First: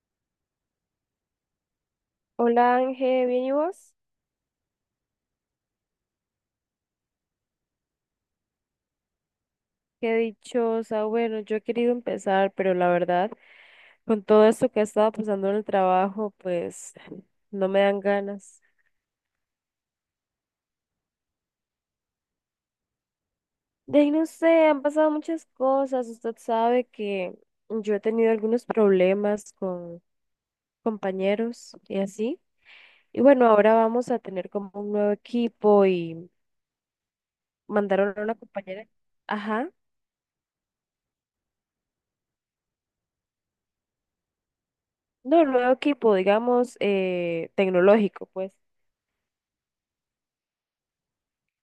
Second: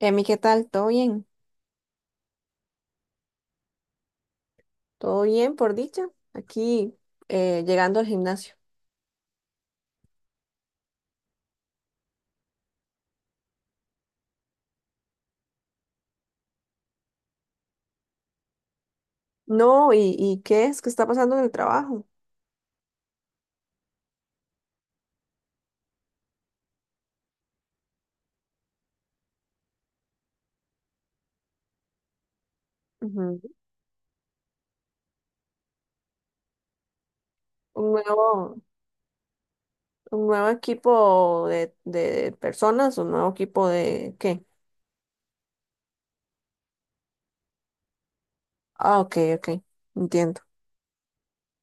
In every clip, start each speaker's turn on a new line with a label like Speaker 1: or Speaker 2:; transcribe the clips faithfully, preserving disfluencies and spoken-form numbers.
Speaker 1: Emi, ¿qué tal? ¿Todo bien?
Speaker 2: Hola Ángel, ¿bien y vos?
Speaker 1: ¿Todo bien, por dicha? Aquí eh, llegando al gimnasio.
Speaker 2: Qué dichosa. Bueno, yo he querido empezar, pero la verdad, con todo esto que ha estado pasando en el trabajo, pues no me dan ganas.
Speaker 1: No, ¿y, y qué es? ¿Qué está pasando en el trabajo?
Speaker 2: De ahí no sé, han pasado muchas cosas. Usted sabe que yo he tenido algunos problemas con compañeros y así. Y
Speaker 1: Ujú.
Speaker 2: bueno, ahora vamos a tener como un nuevo equipo y
Speaker 1: Un
Speaker 2: mandaron a una
Speaker 1: nuevo,
Speaker 2: compañera. Ajá.
Speaker 1: un nuevo equipo de, de personas, un nuevo equipo de ¿qué?
Speaker 2: No, nuevo equipo, digamos, eh, tecnológico, pues.
Speaker 1: Ah, ok, ok, entiendo.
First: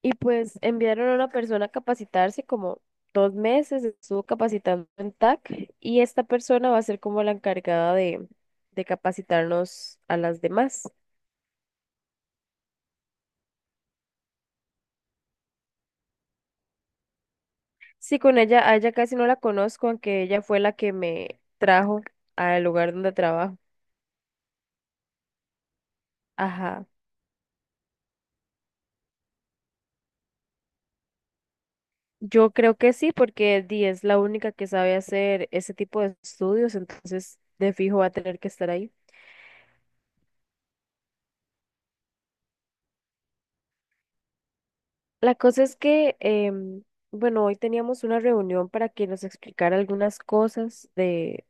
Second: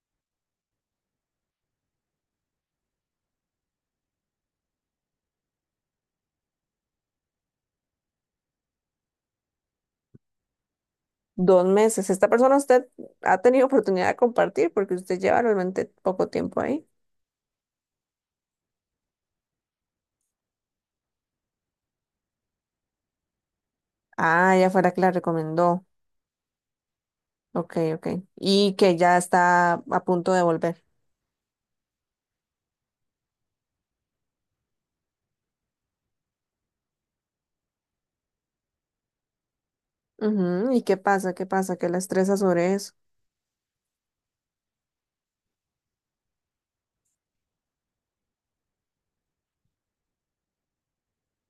Speaker 2: Y pues enviaron a una persona a capacitarse como dos meses, estuvo capacitando en T A C y esta persona va a ser como la encargada de, de capacitarnos a las demás.
Speaker 1: Dos meses. Esta persona, usted ha tenido oportunidad de compartir porque usted lleva realmente poco tiempo ahí.
Speaker 2: Sí, con ella, a ella casi no la conozco, aunque ella fue la que me trajo al lugar donde trabajo.
Speaker 1: Ah, ya fuera que la recomendó.
Speaker 2: Ajá.
Speaker 1: Ok, ok. Y que ya está a punto de volver.
Speaker 2: Yo creo que sí, porque Di es la única que sabe hacer ese tipo de estudios, entonces de fijo va a tener que estar ahí.
Speaker 1: Ujú, ¿y qué pasa? ¿Qué pasa, que la estresa sobre eso?
Speaker 2: La cosa es que, em, bueno, hoy teníamos una reunión para que nos explicara algunas cosas de,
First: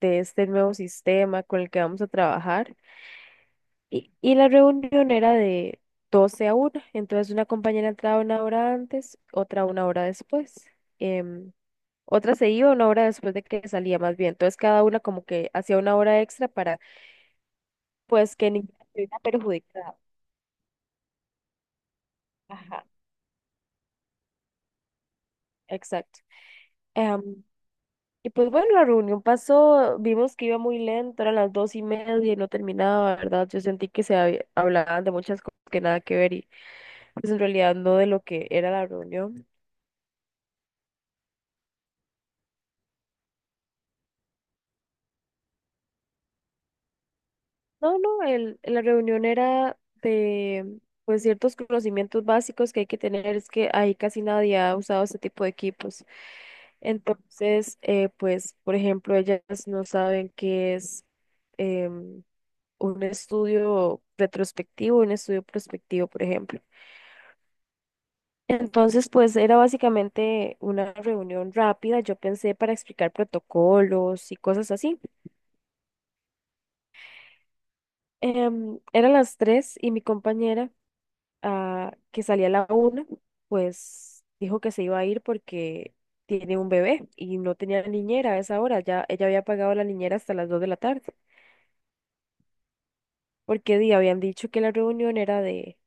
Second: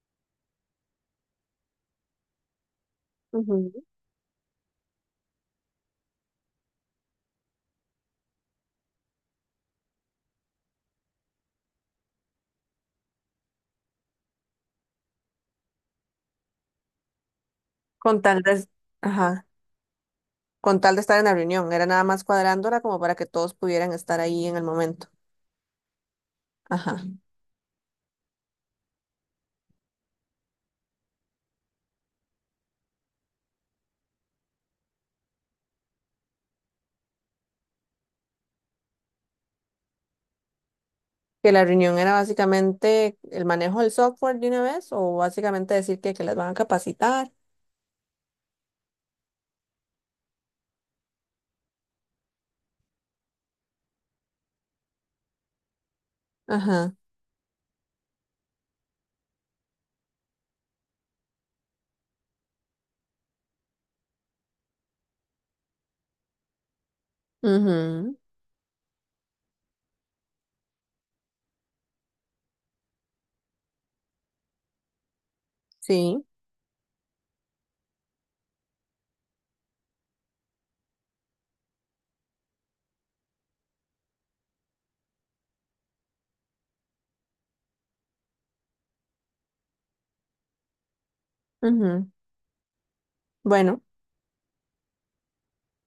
Speaker 2: de este nuevo sistema con el que vamos a trabajar.
Speaker 1: Ujú.
Speaker 2: Y, y la reunión era de doce a una. Entonces, una compañera entraba una hora antes, otra una hora después. em, Otra se iba una hora después de que salía más bien. Entonces, cada una como que hacía una hora extra para,
Speaker 1: Con
Speaker 2: pues,
Speaker 1: tal
Speaker 2: que
Speaker 1: de,
Speaker 2: ninguna se viera
Speaker 1: ajá,
Speaker 2: perjudicada.
Speaker 1: con tal de estar en la reunión, era nada más cuadrándola
Speaker 2: Ajá,
Speaker 1: como para que todos pudieran estar ahí en el momento.
Speaker 2: exacto.
Speaker 1: Ajá.
Speaker 2: Em, Y pues bueno, la reunión pasó, vimos que iba muy lento, eran las dos y media y no terminaba, ¿verdad? Yo sentí que se había- hablaban de muchas cosas que nada que ver y pues en realidad no de lo que era la reunión.
Speaker 1: ¿Que la reunión era básicamente el manejo del software de una vez, o básicamente decir que, que las van a capacitar?
Speaker 2: No, no, el, la reunión era de pues ciertos conocimientos básicos que hay que tener, es que ahí casi nadie ha usado este tipo de equipos.
Speaker 1: Ajá.
Speaker 2: Entonces, eh, pues, por ejemplo, ellas no saben qué es, em, un estudio retrospectivo, un estudio prospectivo, por ejemplo.
Speaker 1: Ujú.
Speaker 2: Entonces, pues era básicamente una reunión rápida, yo pensé, para explicar protocolos y cosas así.
Speaker 1: Sí.
Speaker 2: Em, eran las tres y mi compañera, ah, que salía a la una, pues dijo que se iba a ir porque tiene un bebé y no tenía niñera a esa hora, ya ella había pagado la niñera hasta las dos de la tarde,
Speaker 1: Ujú.
Speaker 2: porque
Speaker 1: Bueno,
Speaker 2: di, habían dicho que la reunión era de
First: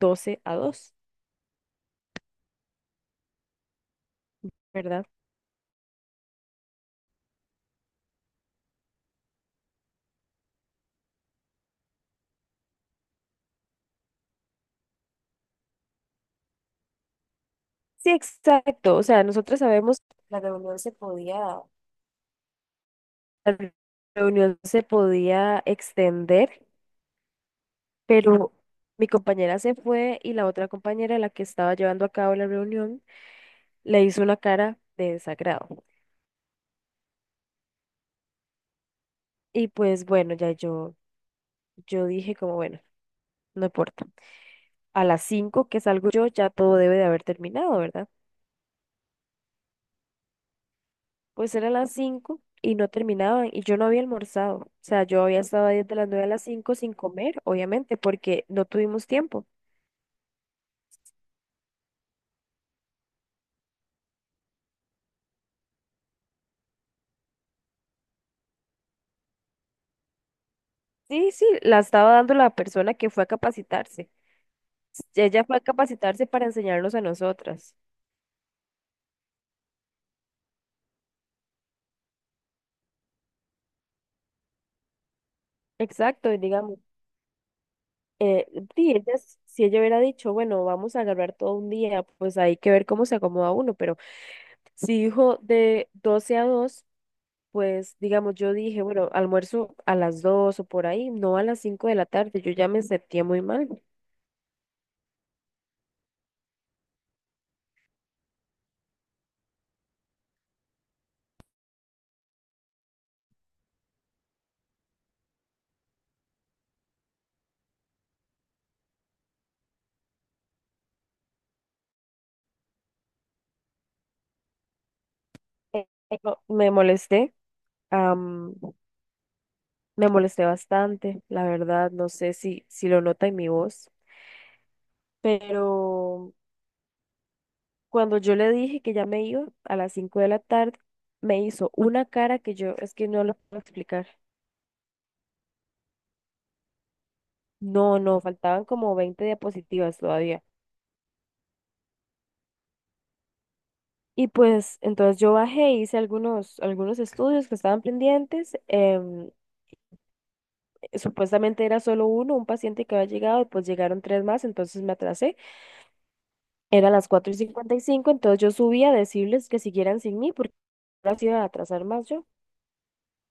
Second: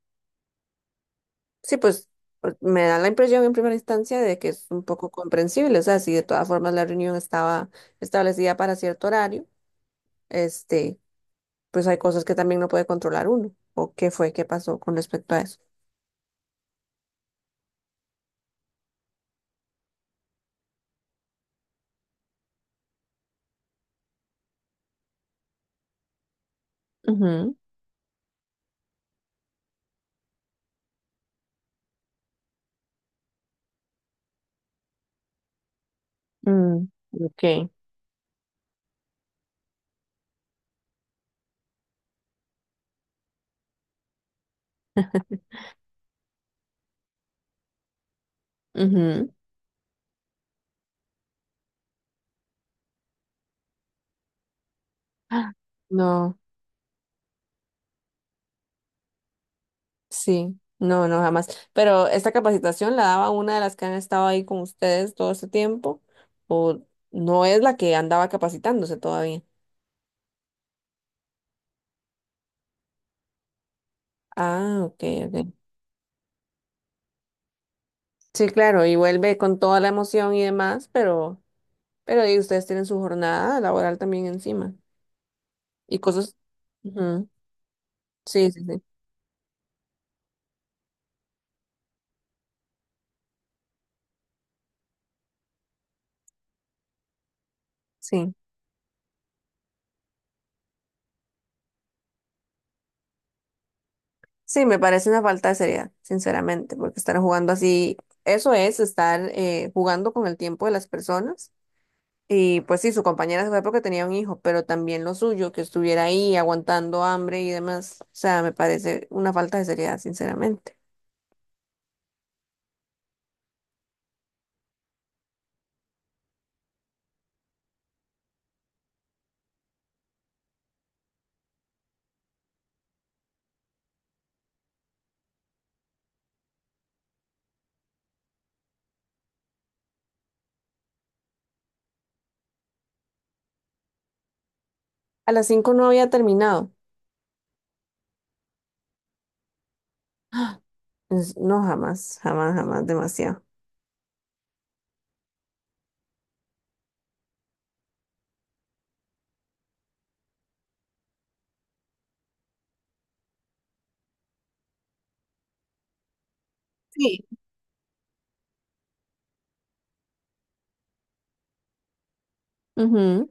Speaker 2: doce a dos,
Speaker 1: sí, pues, pues me da la impresión en primera instancia de que es un
Speaker 2: ¿verdad?
Speaker 1: poco comprensible. O sea, si de todas formas la reunión estaba establecida para cierto horario, este, pues hay cosas que también no puede controlar uno. ¿O qué fue? ¿Qué pasó con respecto a eso?
Speaker 2: Sí, exacto, o sea, nosotros sabemos que la reunión se podía La reunión se podía extender,
Speaker 1: Ujú.
Speaker 2: pero mi compañera se fue y la otra compañera, la que estaba llevando a cabo la reunión, le hizo una cara de desagrado.
Speaker 1: Mm, ok.
Speaker 2: Y pues bueno, ya yo, yo dije como, bueno, no importa. A las cinco, que salgo yo, ya todo debe de haber terminado, ¿verdad?
Speaker 1: Ujú.
Speaker 2: Pues eran las cinco y no terminaban y yo no había almorzado. O sea, yo había
Speaker 1: Ah,
Speaker 2: estado ahí desde las nueve a
Speaker 1: no,
Speaker 2: las cinco sin comer, obviamente, porque no tuvimos tiempo.
Speaker 1: sí, no, no, jamás. Pero esta capacitación la daba una de las que han estado ahí con ustedes todo este tiempo, o no es la que andaba capacitándose todavía.
Speaker 2: Sí, sí, la estaba dando la persona que fue a capacitarse.
Speaker 1: Ah, ok,
Speaker 2: Ella
Speaker 1: ok.
Speaker 2: fue a capacitarse para enseñarnos a nosotras.
Speaker 1: Sí, claro, y vuelve con toda la emoción y demás, pero, pero y ustedes tienen su jornada laboral también encima. Y
Speaker 2: Exacto,
Speaker 1: cosas.
Speaker 2: y digamos,
Speaker 1: Ujú.
Speaker 2: eh,
Speaker 1: Sí, sí, sí.
Speaker 2: sí, ella s- si ella hubiera dicho, bueno, vamos a agarrar todo un día, pues hay que ver cómo se acomoda uno, pero si dijo de doce a dos, pues
Speaker 1: Sí.
Speaker 2: digamos, yo dije, bueno, almuerzo a las dos o por ahí, no a las cinco de la tarde, yo ya me sentía muy mal.
Speaker 1: Sí, me parece una falta de seriedad, sinceramente, porque estar jugando así, eso es estar eh, jugando con el tiempo de las personas. Y pues sí, su compañera se fue porque tenía un hijo, pero también lo suyo, que estuviera ahí aguantando hambre y demás. O sea, me parece una falta de seriedad, sinceramente.
Speaker 2: Eh, no, me molesté, am, me molesté bastante, la verdad, no sé si, si lo nota en mi voz, pero... Cuando yo le dije que ya me iba a las cinco de la tarde, me hizo una cara que yo es que no lo puedo explicar.
Speaker 1: A las cinco no había terminado.
Speaker 2: No, no, faltaban como veinte diapositivas todavía.
Speaker 1: Es- No, jamás, jamás, jamás, demasiado.
Speaker 2: Y pues entonces yo bajé, hice algunos, algunos estudios que estaban pendientes. Em, supuestamente era solo uno, un paciente que había llegado, y pues llegaron tres más, entonces me atrasé. Eran las
Speaker 1: Sí.
Speaker 2: cuatro y cincuenta y cinco. Entonces yo subí a decirles que siguieran sin mí porque ahora sí iba a atrasar más yo.
Speaker 1: Ujú.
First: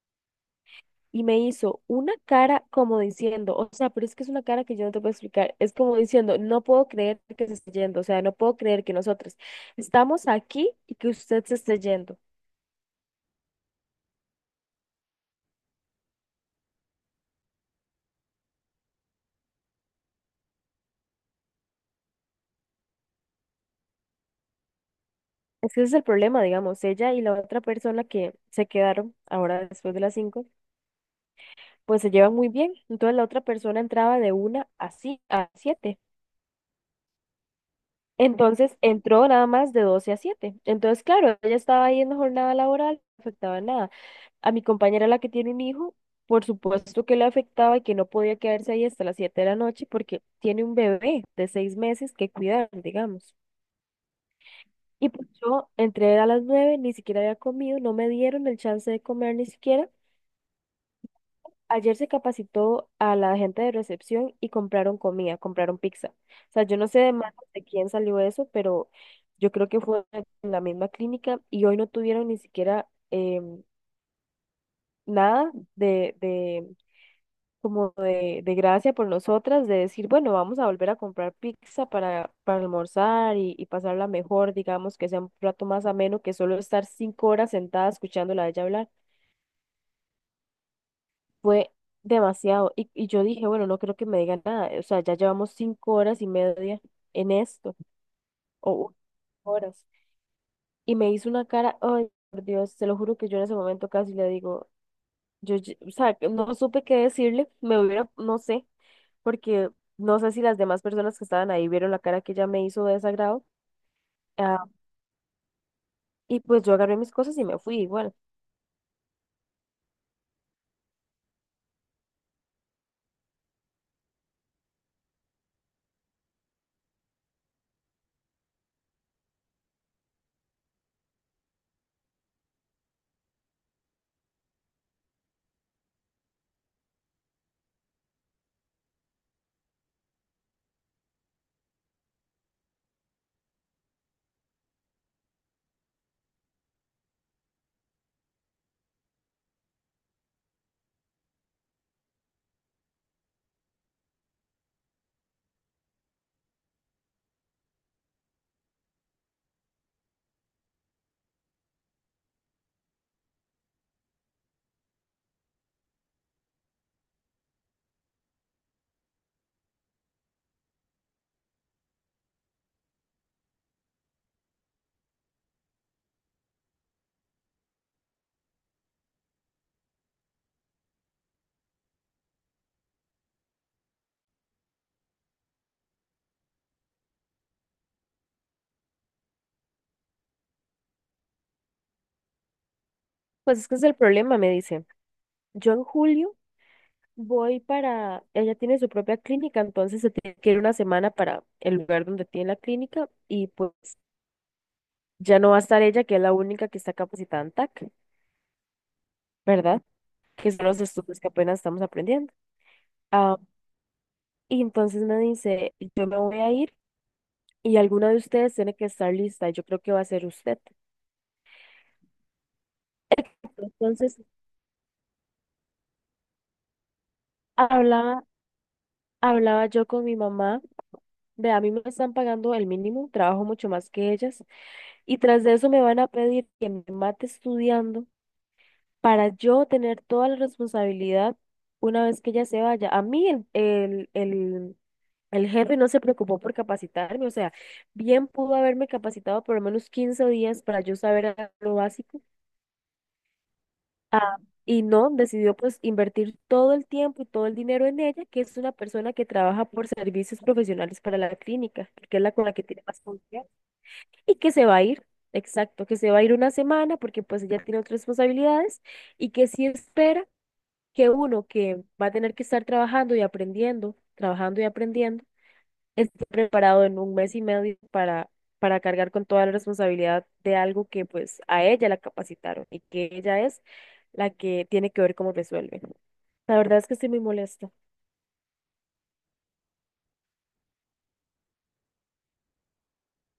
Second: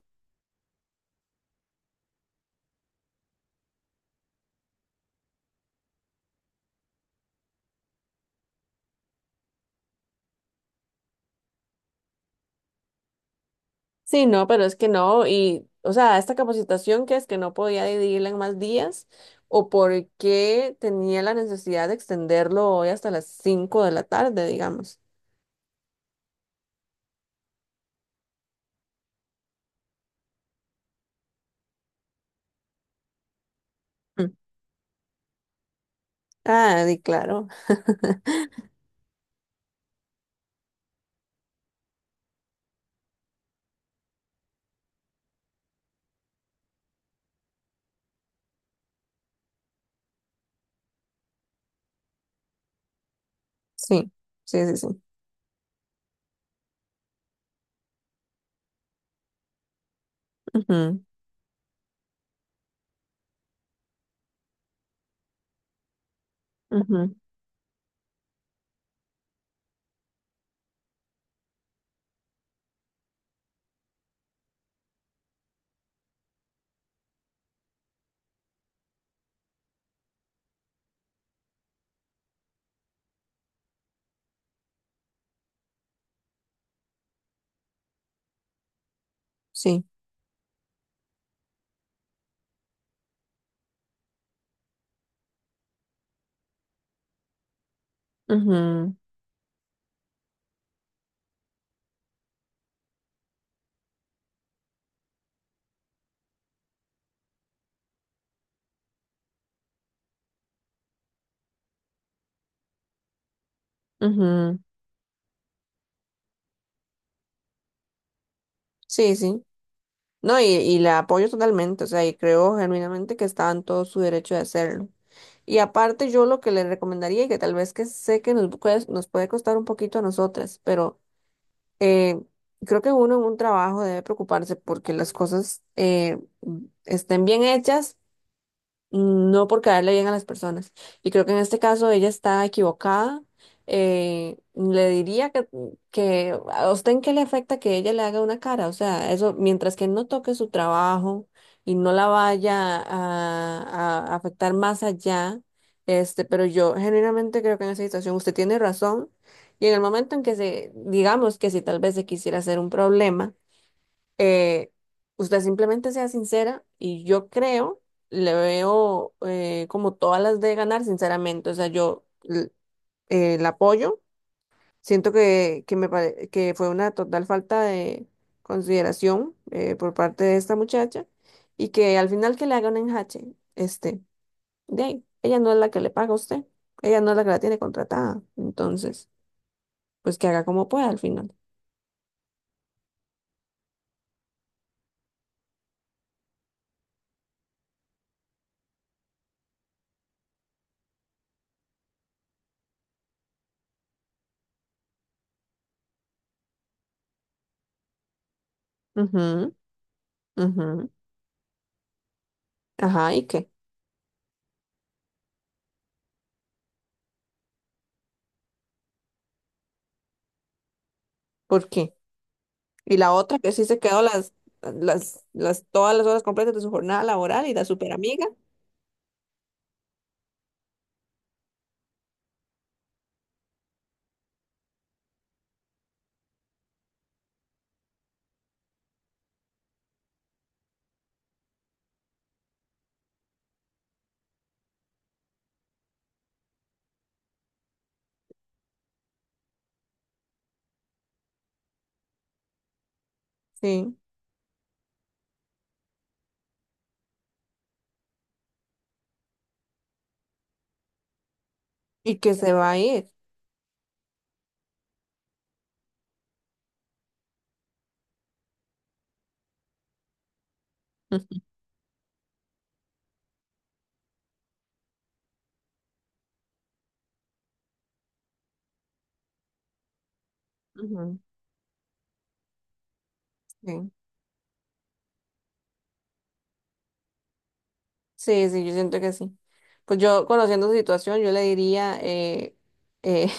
Speaker 2: Y me hizo una cara como diciendo, o sea, pero es que es una cara que yo no te puedo explicar, es como diciendo, no puedo creer que se esté yendo, o sea, no puedo creer que nosotros estamos aquí y que usted se esté yendo.
Speaker 1: Sí, no, pero es que no, y, o sea, esta capacitación, que es que no podía dividirla en más días, o por qué tenía la necesidad de extenderlo hoy hasta las cinco de la tarde, digamos.
Speaker 2: Es que ese es el problema, digamos, ella y la otra persona que se quedaron ahora después de las cinco, pues se llevan muy bien. Entonces la otra persona entraba
Speaker 1: Mm.
Speaker 2: de una a, ci- a siete.
Speaker 1: Ah, di claro.
Speaker 2: Entonces entró nada más de doce a siete. Entonces, claro, ella estaba ahí en la jornada laboral, no afectaba nada. A mi compañera, la que tiene un hijo, por supuesto que le afectaba y que no podía quedarse ahí hasta las siete de la noche porque tiene un bebé de seis meses que cuidar, digamos.
Speaker 1: Sí, sí, sí, sí.
Speaker 2: Y pues yo entré a las nueve, ni siquiera había comido, no me dieron el chance de comer ni siquiera.
Speaker 1: Ujú,
Speaker 2: Ayer se capacitó a la gente de recepción y compraron comida, compraron pizza. O sea, yo no sé
Speaker 1: ujú,
Speaker 2: de manos de quién salió eso, pero yo creo que fue en la misma clínica y hoy no tuvieron ni siquiera, em, nada de, de como de, de gracia por nosotras, de decir, bueno, vamos a volver a comprar pizza para, para almorzar y, y pasarla mejor, digamos, que sea un plato más ameno que solo estar cinco horas sentada escuchándola a ella hablar.
Speaker 1: sí,
Speaker 2: Fue demasiado. Y, y yo dije, bueno, no creo que me digan nada. O sea, ya llevamos cinco horas y media en esto, o u-
Speaker 1: ujú,
Speaker 2: horas. Y me hizo una cara, ay, por Dios, te lo juro que yo en ese momento casi le digo, yo, ye- o sea, que no supe qué decirle, me hubiera, no sé, porque no sé si las demás personas que estaban ahí vieron la cara que ella me hizo de desagrado.
Speaker 1: ujú.
Speaker 2: Ah, y pues yo agarré mis cosas y me fui igual.
Speaker 1: Sí, sí. No, y, y la apoyo totalmente, o sea, y creo genuinamente que está en todo su derecho de hacerlo. Y aparte yo lo que le recomendaría, y que tal vez que sé que nos puede, nos puede costar un poquito a nosotras, pero eh, creo que uno en un trabajo debe preocuparse porque las cosas eh, estén bien hechas, no por caerle bien a las personas. Y creo que en este caso ella está equivocada. Eh, le diría que, que a usted en qué le afecta que ella le haga una cara. O sea, eso, mientras que no toque su trabajo y no la vaya a, a afectar más allá, este, pero yo genuinamente creo que en esa situación usted tiene razón. Y en el momento en que se, digamos, que si tal vez se quisiera hacer un problema, eh, usted simplemente sea sincera y yo creo, le veo eh, como todas las de ganar, sinceramente. O sea, yo l- eh, la apoyo. Siento que, que, me pare- que fue una total falta de consideración eh, por parte de esta muchacha y que al final que le haga un enjache, este, de ahí, ella no es la que le paga a usted, ella no es la que la tiene contratada. Entonces, pues que haga como pueda al final.
Speaker 2: Pues es que es el problema, me dice. Yo en julio voy para, ella tiene su propia clínica, entonces se tiene que ir una semana para el lugar donde tiene la clínica y pues ya no va a estar ella, que es la única que está capacitada en T A C,
Speaker 1: Ujú,
Speaker 2: ¿verdad? Que son los
Speaker 1: ujú.
Speaker 2: estudios que apenas estamos aprendiendo.
Speaker 1: Ajá, ¿y
Speaker 2: Ah,
Speaker 1: qué?
Speaker 2: y entonces me dice, yo me voy a ir y alguna de ustedes tiene que estar lista, y yo creo que va a ser usted.
Speaker 1: ¿Por qué? Y la otra que sí se quedó
Speaker 2: Entonces
Speaker 1: las, las, las, todas las horas completas de su jornada laboral, y la super
Speaker 2: hablaba,
Speaker 1: amiga.
Speaker 2: hablaba yo con mi mamá, ve, a mí me están pagando el mínimo, trabajo mucho más que ellas. Y tras de eso me van a pedir que me mate estudiando para yo tener toda la responsabilidad una vez que ella se vaya. A mí el, el, el, el jefe no se preocupó por capacitarme, o sea, bien pudo haberme capacitado por lo menos quince días para yo saber a- lo básico.
Speaker 1: Sí.
Speaker 2: Ah, y no, decidió pues invertir todo el tiempo y todo el dinero en ella, que es una persona que trabaja por servicios profesionales para la clínica, que
Speaker 1: Y
Speaker 2: es la
Speaker 1: que
Speaker 2: con
Speaker 1: se
Speaker 2: la que
Speaker 1: va a
Speaker 2: tiene más
Speaker 1: ir.
Speaker 2: confianza, y que se va a ir, exacto, que se va a ir una semana porque pues ella tiene otras responsabilidades y que sí espera que uno que va a tener que estar trabajando y aprendiendo, trabajando y aprendiendo, esté preparado en un mes y medio para, para cargar con toda la responsabilidad de algo que
Speaker 1: Ujú.
Speaker 2: pues a ella la capacitaron y que ella es
Speaker 1: Sí.
Speaker 2: la que tiene que ver cómo resuelve. La verdad es que estoy muy molesta,
Speaker 1: Sí, sí, yo siento que sí. Pues yo, conociendo su situación, yo le diría eh, eh,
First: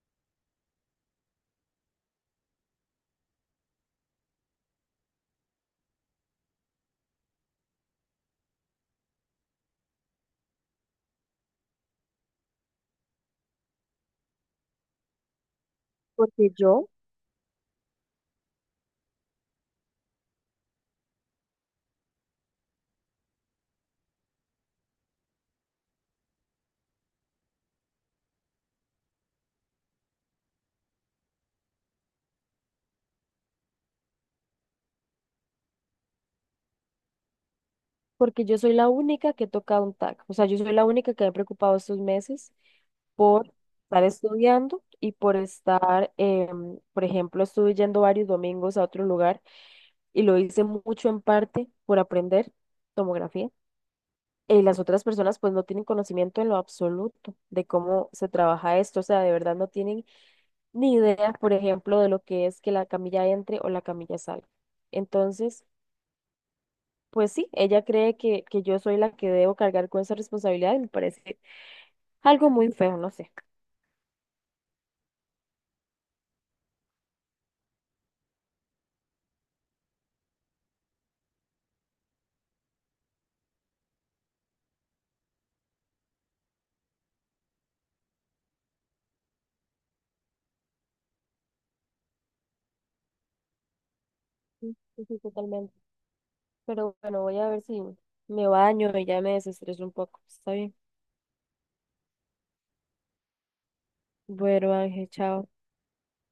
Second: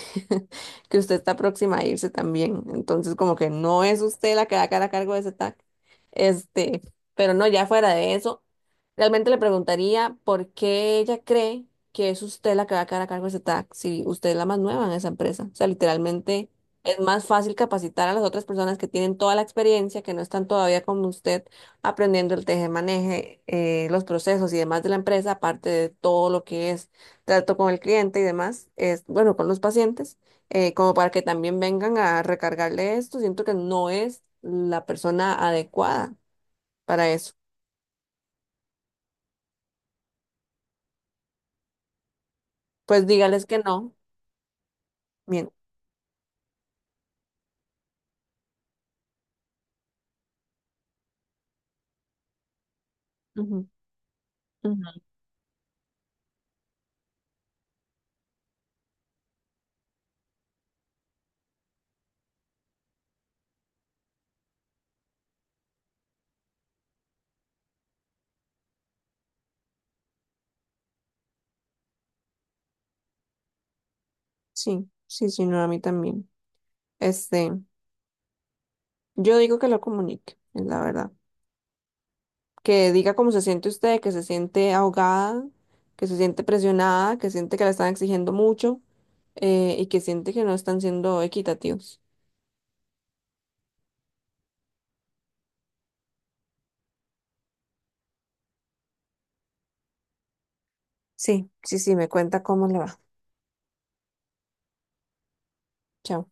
Speaker 1: que usted está próxima a irse también. Entonces, como que no es usted la que va a quedar a cargo de ese TAC. Este, pero no, ya fuera de eso, realmente le preguntaría por qué ella cree que es usted la que va a quedar a cargo de ese TAC, si usted es la más nueva en esa empresa. O sea, literalmente
Speaker 2: porque yo,
Speaker 1: es más fácil capacitar a las otras personas que tienen toda la experiencia, que no están todavía como usted aprendiendo el teje-maneje, eh, los procesos y demás de la empresa, aparte de todo lo que es trato con el cliente y demás, es, bueno, con los pacientes, eh, como para que también vengan a recargarle esto. Siento que no es la persona adecuada para eso.
Speaker 2: porque yo soy la única que toca un T A C, o sea, yo soy la única que me he preocupado estos meses
Speaker 1: Pues dígales
Speaker 2: por
Speaker 1: que no.
Speaker 2: estar estudiando y por
Speaker 1: Bien.
Speaker 2: estar, em, por ejemplo, estuve yendo varios domingos a otro lugar y lo hice mucho en parte por aprender tomografía.
Speaker 1: Ujú,
Speaker 2: Y las
Speaker 1: ujú.
Speaker 2: otras personas pues no tienen conocimiento en lo absoluto de cómo se trabaja esto, o sea, de verdad no tienen ni idea, por ejemplo, de lo que es que la camilla entre o la camilla salga. Entonces, pues sí, ella cree que, que yo soy la que debo cargar con esa responsabilidad y me parece algo muy feo, no sé.
Speaker 1: Sí, sí, sí, no, a mí también. Este, yo digo que lo comunique, es la verdad. Que diga cómo se siente usted, que se siente ahogada, que se siente presionada, que siente que la están exigiendo mucho, eh, y que siente que no están siendo equitativos.
Speaker 2: Sí, sí, sí, totalmente. Pero bueno, voy a ver si me baño y ya me desestreso un poco. Está bien.
Speaker 1: Sí, sí, sí, me cuenta cómo le va.
Speaker 2: Bueno, Ángel, chao.
Speaker 1: Chao.